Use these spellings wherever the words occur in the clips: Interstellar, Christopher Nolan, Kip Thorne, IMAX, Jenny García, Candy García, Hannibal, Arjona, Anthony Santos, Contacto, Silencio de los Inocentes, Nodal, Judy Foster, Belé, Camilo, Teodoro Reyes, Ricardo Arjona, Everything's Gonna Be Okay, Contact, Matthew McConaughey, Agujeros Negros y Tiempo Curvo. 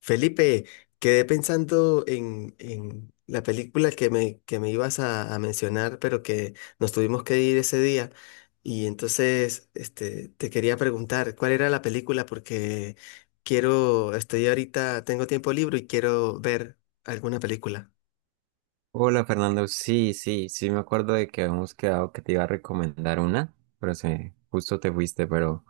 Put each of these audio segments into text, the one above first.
Felipe, quedé pensando en la película que me ibas a mencionar, pero que nos tuvimos que ir ese día. Y entonces, te quería preguntar, ¿cuál era la película? Porque quiero, estoy ahorita, tengo tiempo libre y quiero ver alguna película. Hola Fernando, sí, sí, sí me acuerdo de que habíamos quedado que te iba a recomendar una, pero se, justo te fuiste, pero,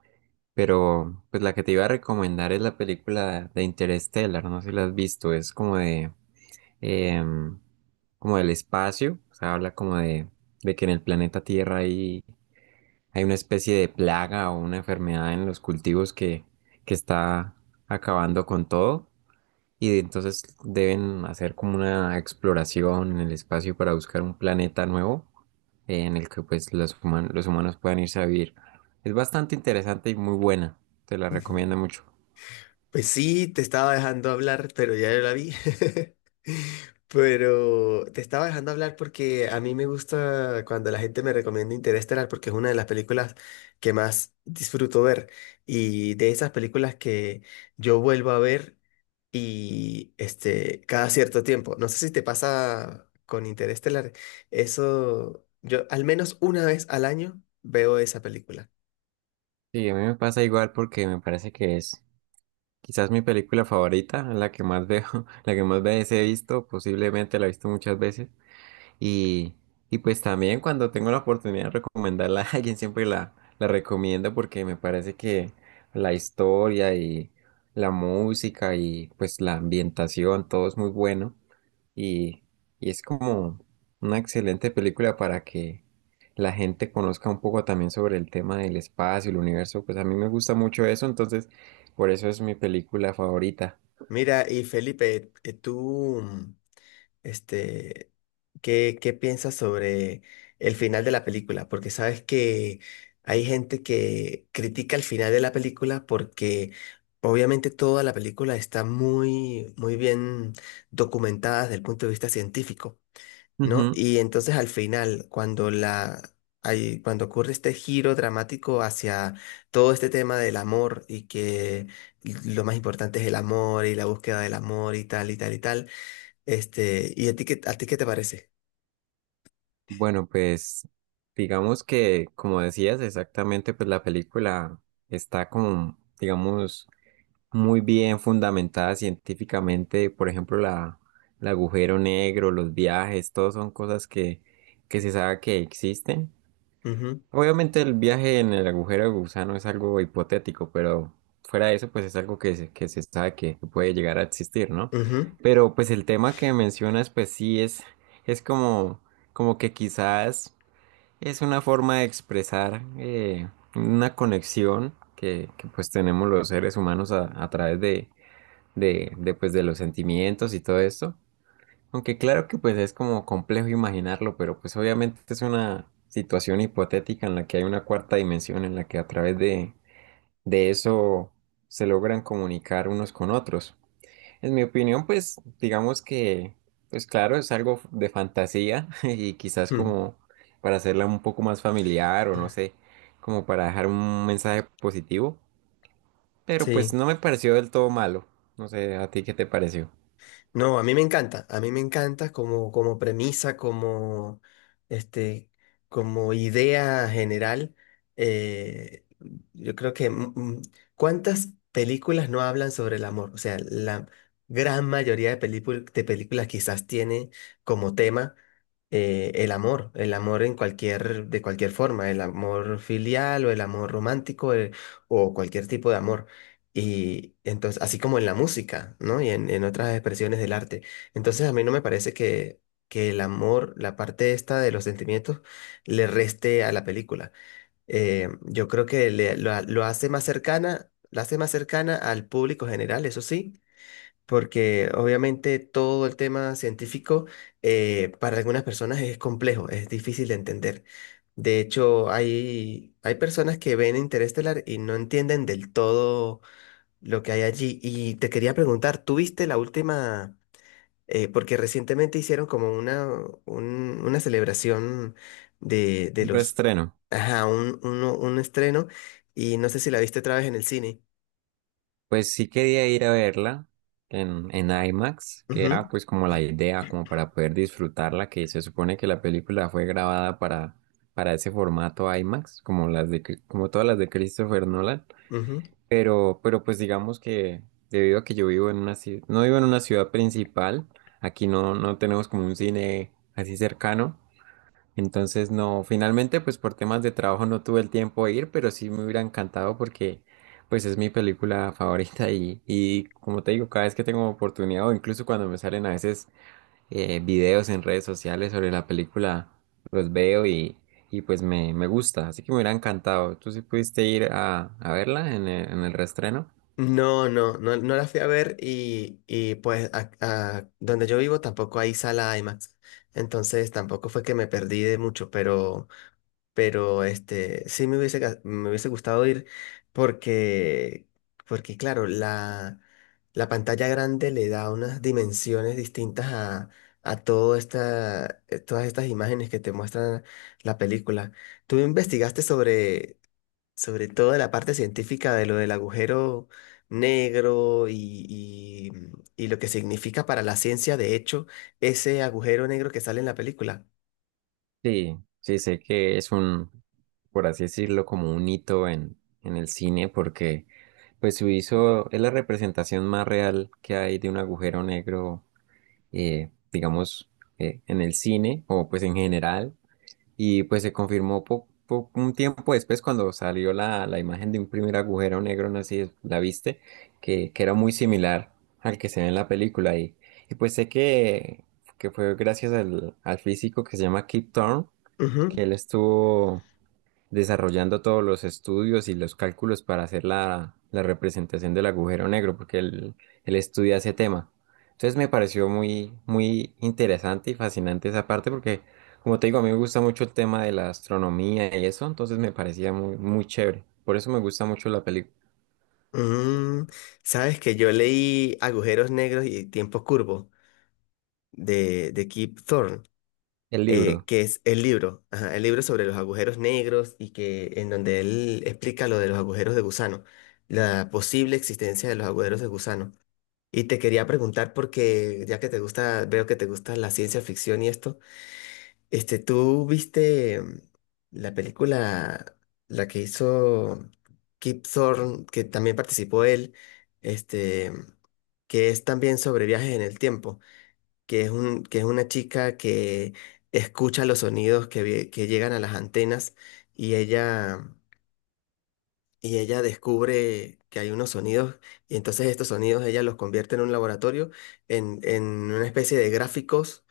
pues la que te iba a recomendar es la película de Interstellar, no sé si la has visto, es como de, em, como del espacio, o sea, habla como de que en el planeta Tierra hay, hay una especie de plaga o una enfermedad en los cultivos que está acabando con todo. Y entonces deben hacer como una exploración en el espacio para buscar un planeta nuevo en el que pues los humanos puedan irse a vivir. Es bastante interesante y muy buena. Te la Ujú. recomiendo mucho. Pues sí, te estaba dejando hablar, pero ya yo la vi. Pero te estaba dejando hablar porque a mí me gusta cuando la gente me recomienda Interestelar porque es una de las películas que más disfruto ver y de esas películas que yo vuelvo a ver y este cada cierto tiempo. No sé si te pasa con Interestelar, eso yo al menos una vez al año veo esa película. Sí, a mí me pasa igual porque me parece que es quizás mi película favorita, la que más veo, la que más veces he visto, posiblemente la he visto muchas veces. Y, y pues también cuando tengo la oportunidad de recomendarla a alguien, siempre la, la recomiendo porque me parece que la historia y la música y pues la ambientación, todo es muy bueno. Y, y es como una excelente película para que la gente conozca un poco también sobre el tema del espacio, el universo. Pues a mí me gusta mucho eso, entonces por eso es mi película favorita. Mira, y Felipe, Este, ¿qué piensas sobre el final de la película? Porque sabes que hay gente que critica el final de la película porque obviamente toda la película está muy, muy bien documentada desde el punto de vista científico, ¿no? Y entonces al final, cuando ocurre este giro dramático hacia todo este tema del amor y que lo más importante es el amor y la búsqueda del amor y tal y tal y tal, ¿y a ti qué te parece? Bueno, pues digamos que, como decías, exactamente, pues la película está como, digamos, muy bien fundamentada científicamente. Por ejemplo, la, el agujero negro, los viajes, todo son cosas que se sabe que existen. Ujú, Obviamente el viaje en el agujero de gusano es algo hipotético, pero fuera de eso, pues es algo que se sabe que puede llegar a existir, ¿no? ujú. Pero pues el tema que mencionas, pues sí es como, como que quizás... Es una forma de expresar una conexión que, pues tenemos los seres humanos a través de, pues, de los sentimientos y todo esto. Aunque claro que pues es como complejo imaginarlo, pero pues obviamente es una situación hipotética en la que hay una cuarta dimensión en la que a través de eso se logran comunicar unos con otros. En mi opinión, pues digamos que, pues claro, es algo de fantasía y quizás Mm. como para hacerla un poco más familiar o no sé, como para dejar un mensaje positivo, pero pues Sí. no me pareció del todo malo. No sé, ¿a ti qué te pareció? No, a mí me encanta, a mí me encanta como, como, premisa, este, como idea general. eh, yo creo que ¿cuántas películas no hablan sobre el amor? O sea, la gran mayoría de películas quizás tiene como tema el amor en cualquier, de cualquier forma, el amor filial o el amor romántico o cualquier tipo de amor. Y entonces, así como en la música, ¿no? Y en otras expresiones del arte. Entonces, a mí no me parece que el amor, la parte esta de los sentimientos, le reste a la película. Yo creo que lo hace más cercana, la hace más cercana al público general, eso sí, porque obviamente todo el tema científico para algunas personas es complejo, es difícil de entender. De hecho, hay personas que ven Interestelar y no entienden del todo lo que hay allí. Y te quería preguntar, ¿tú viste la última? Porque recientemente hicieron como una celebración de, de Un los, reestreno. ajá, un estreno y no sé si la viste otra vez en el cine. Pues sí quería ir a verla en IMAX, que era Ujú, pues como la idea, como para poder disfrutarla, que se supone que la película fue grabada para ese formato IMAX, como las de, como todas las de Christopher Nolan. ujú. Pero, pues digamos que debido a que yo vivo en una ciudad, no vivo en una ciudad principal, aquí no, no tenemos como un cine así cercano, entonces no, finalmente pues por temas de trabajo no tuve el tiempo de ir, pero sí me hubiera encantado porque pues es mi película favorita y como te digo, cada vez que tengo oportunidad o incluso cuando me salen a veces videos en redes sociales sobre la película, los veo y pues me gusta, así que me hubiera encantado. ¿Tú sí pudiste ir a verla en el reestreno? No, no, no, no la fui a ver y pues a donde yo vivo tampoco hay sala IMAX, entonces tampoco fue que me perdí de mucho, pero... Pero sí me hubiese gustado ir porque, porque claro, la pantalla grande le da unas dimensiones distintas a todo todas estas imágenes que te muestran la película. ¿Tú investigaste sobre toda la parte científica de lo del agujero negro y, y lo que significa para la ciencia, de hecho, ese agujero negro que sale en la película? Sí, sí, sé que es un, por así decirlo, como un hito en el cine, porque pues su hizo es la representación más real que hay de un agujero negro, digamos, en el cine, o pues en general, y pues se confirmó un tiempo después cuando salió la, la imagen de un primer agujero negro, no sé si la viste, que era muy similar al que se ve en la película, y pues sé que fue gracias al, al físico que se llama Kip Thorne, que él estuvo desarrollando todos los estudios y los cálculos para hacer la, la representación del agujero negro, porque él estudia ese tema. Entonces me pareció muy, muy interesante y fascinante esa parte, porque como te digo, a mí me gusta mucho el tema de la astronomía y eso, entonces me parecía muy, muy chévere. Por eso me gusta mucho la película, Mm, sabes que yo leí Agujeros Negros y Tiempo Curvo de Kip Thorne, el libro. que es el libro, ajá, el libro sobre los agujeros negros y que en donde él explica lo de los agujeros de gusano, la posible existencia de los agujeros de gusano. Y te quería preguntar porque ya que te gusta, veo que te gusta la ciencia ficción y esto, ¿tú viste la película, la que hizo Kip Thorne, que también participó él, este, que es también sobre viajes en el tiempo, que es una chica que escucha los sonidos que llegan a las antenas y ella y ella descubre que hay unos sonidos y entonces estos sonidos ella los convierte en un laboratorio, en una especie de gráficos,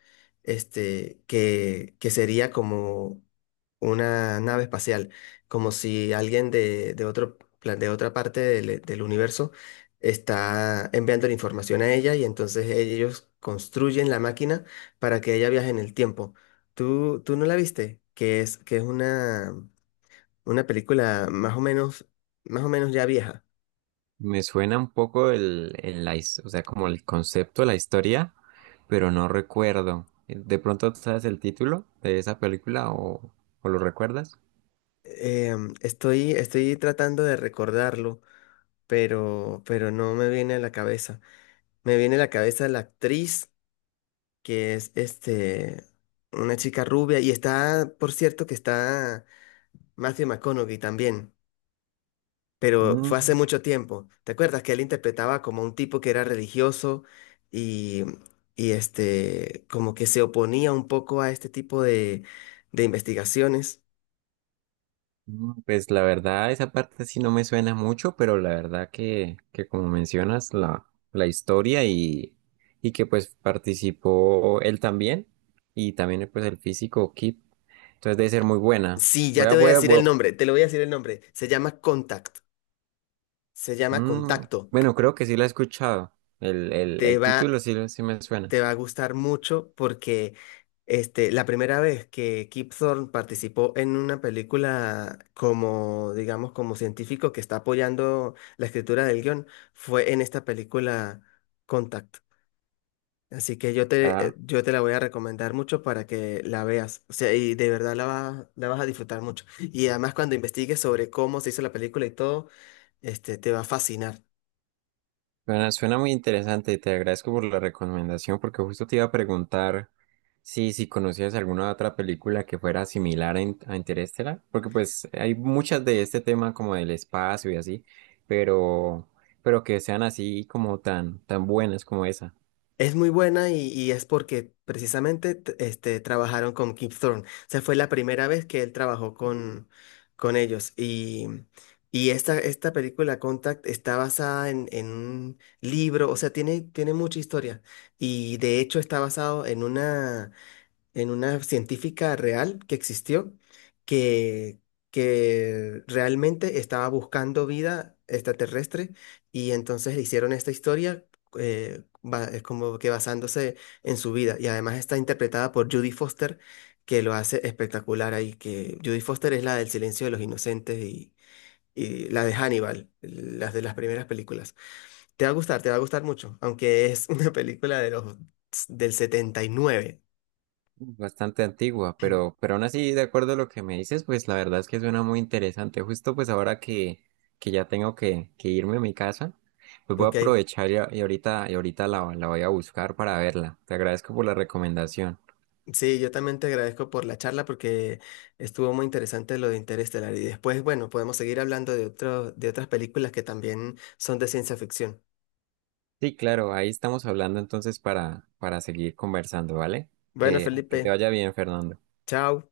que sería como una nave espacial, como si alguien de otra parte del universo está enviando la información a ella y entonces ellos construyen la máquina para que ella viaje en el tiempo. ¿Tú no la viste? Que es una película más o menos ya vieja. Me suena un poco el, o sea, como el concepto, la historia, pero no recuerdo. ¿De pronto sabes el título de esa película o lo recuerdas? Estoy tratando de recordarlo, pero no me viene a la cabeza. Me viene a la cabeza la actriz, que es una chica rubia, y está, por cierto, que está Matthew McConaughey también, pero fue hace Mm, mucho tiempo. ¿Te acuerdas que él interpretaba como un tipo que era religioso y, como que se oponía un poco a este tipo de investigaciones? Pues la verdad, esa parte sí no me suena mucho, pero la verdad que como mencionas, la historia y que pues participó él también y también pues el físico Kip, entonces debe ser muy buena. Sí, ya Voy a, te voy a voy a, decir voy el a- nombre, te lo voy a decir el nombre. Se llama Contact, se llama Mm, Contacto. bueno, creo que sí la he escuchado. Te El va, título sí, sí me suena. te va a gustar mucho porque la primera vez que Kip Thorne participó en una película como, digamos, como científico que está apoyando la escritura del guión fue en esta película Contact. Así que Ah, yo te la voy a recomendar mucho para que la veas. O sea, y de verdad la vas a disfrutar mucho. Y además cuando investigues sobre cómo se hizo la película y todo te va a fascinar. bueno, suena muy interesante y te agradezco por la recomendación porque justo te iba a preguntar si, si conocías alguna otra película que fuera similar a, a Interestelar, porque pues hay muchas de este tema como del espacio y así, pero, pero que sean así como tan, tan buenas como esa. Es muy buena y es porque precisamente trabajaron con Kip Thorne. O sea, fue la primera vez que él trabajó con ellos. Y esta película, Contact, está basada en un libro, o sea, tiene mucha historia. Y de hecho está basado en una científica real que existió, que, que realmente estaba buscando vida extraterrestre y entonces le hicieron esta historia es como que basándose en su vida y además está interpretada por Judy Foster que lo hace espectacular ahí, que Judy Foster es la del Silencio de los Inocentes y la de Hannibal, las de las primeras películas. Te va a gustar, te va a gustar mucho, aunque es una película del 79. Bastante antigua, pero aún así, de acuerdo a lo que me dices, pues la verdad es que suena muy interesante. Justo pues ahora que ya tengo que irme a mi casa, pues voy a ¿Ok? aprovechar y, y ahorita la, la voy a buscar para verla. Te agradezco por la recomendación. Sí, yo también te agradezco por la charla porque estuvo muy interesante lo de Interestelar. Y después, bueno, podemos seguir hablando de otras películas que también son de ciencia ficción. Sí, claro, ahí estamos hablando entonces para seguir conversando, ¿vale? Bueno, Que te Felipe, vaya bien, Fernando. chao.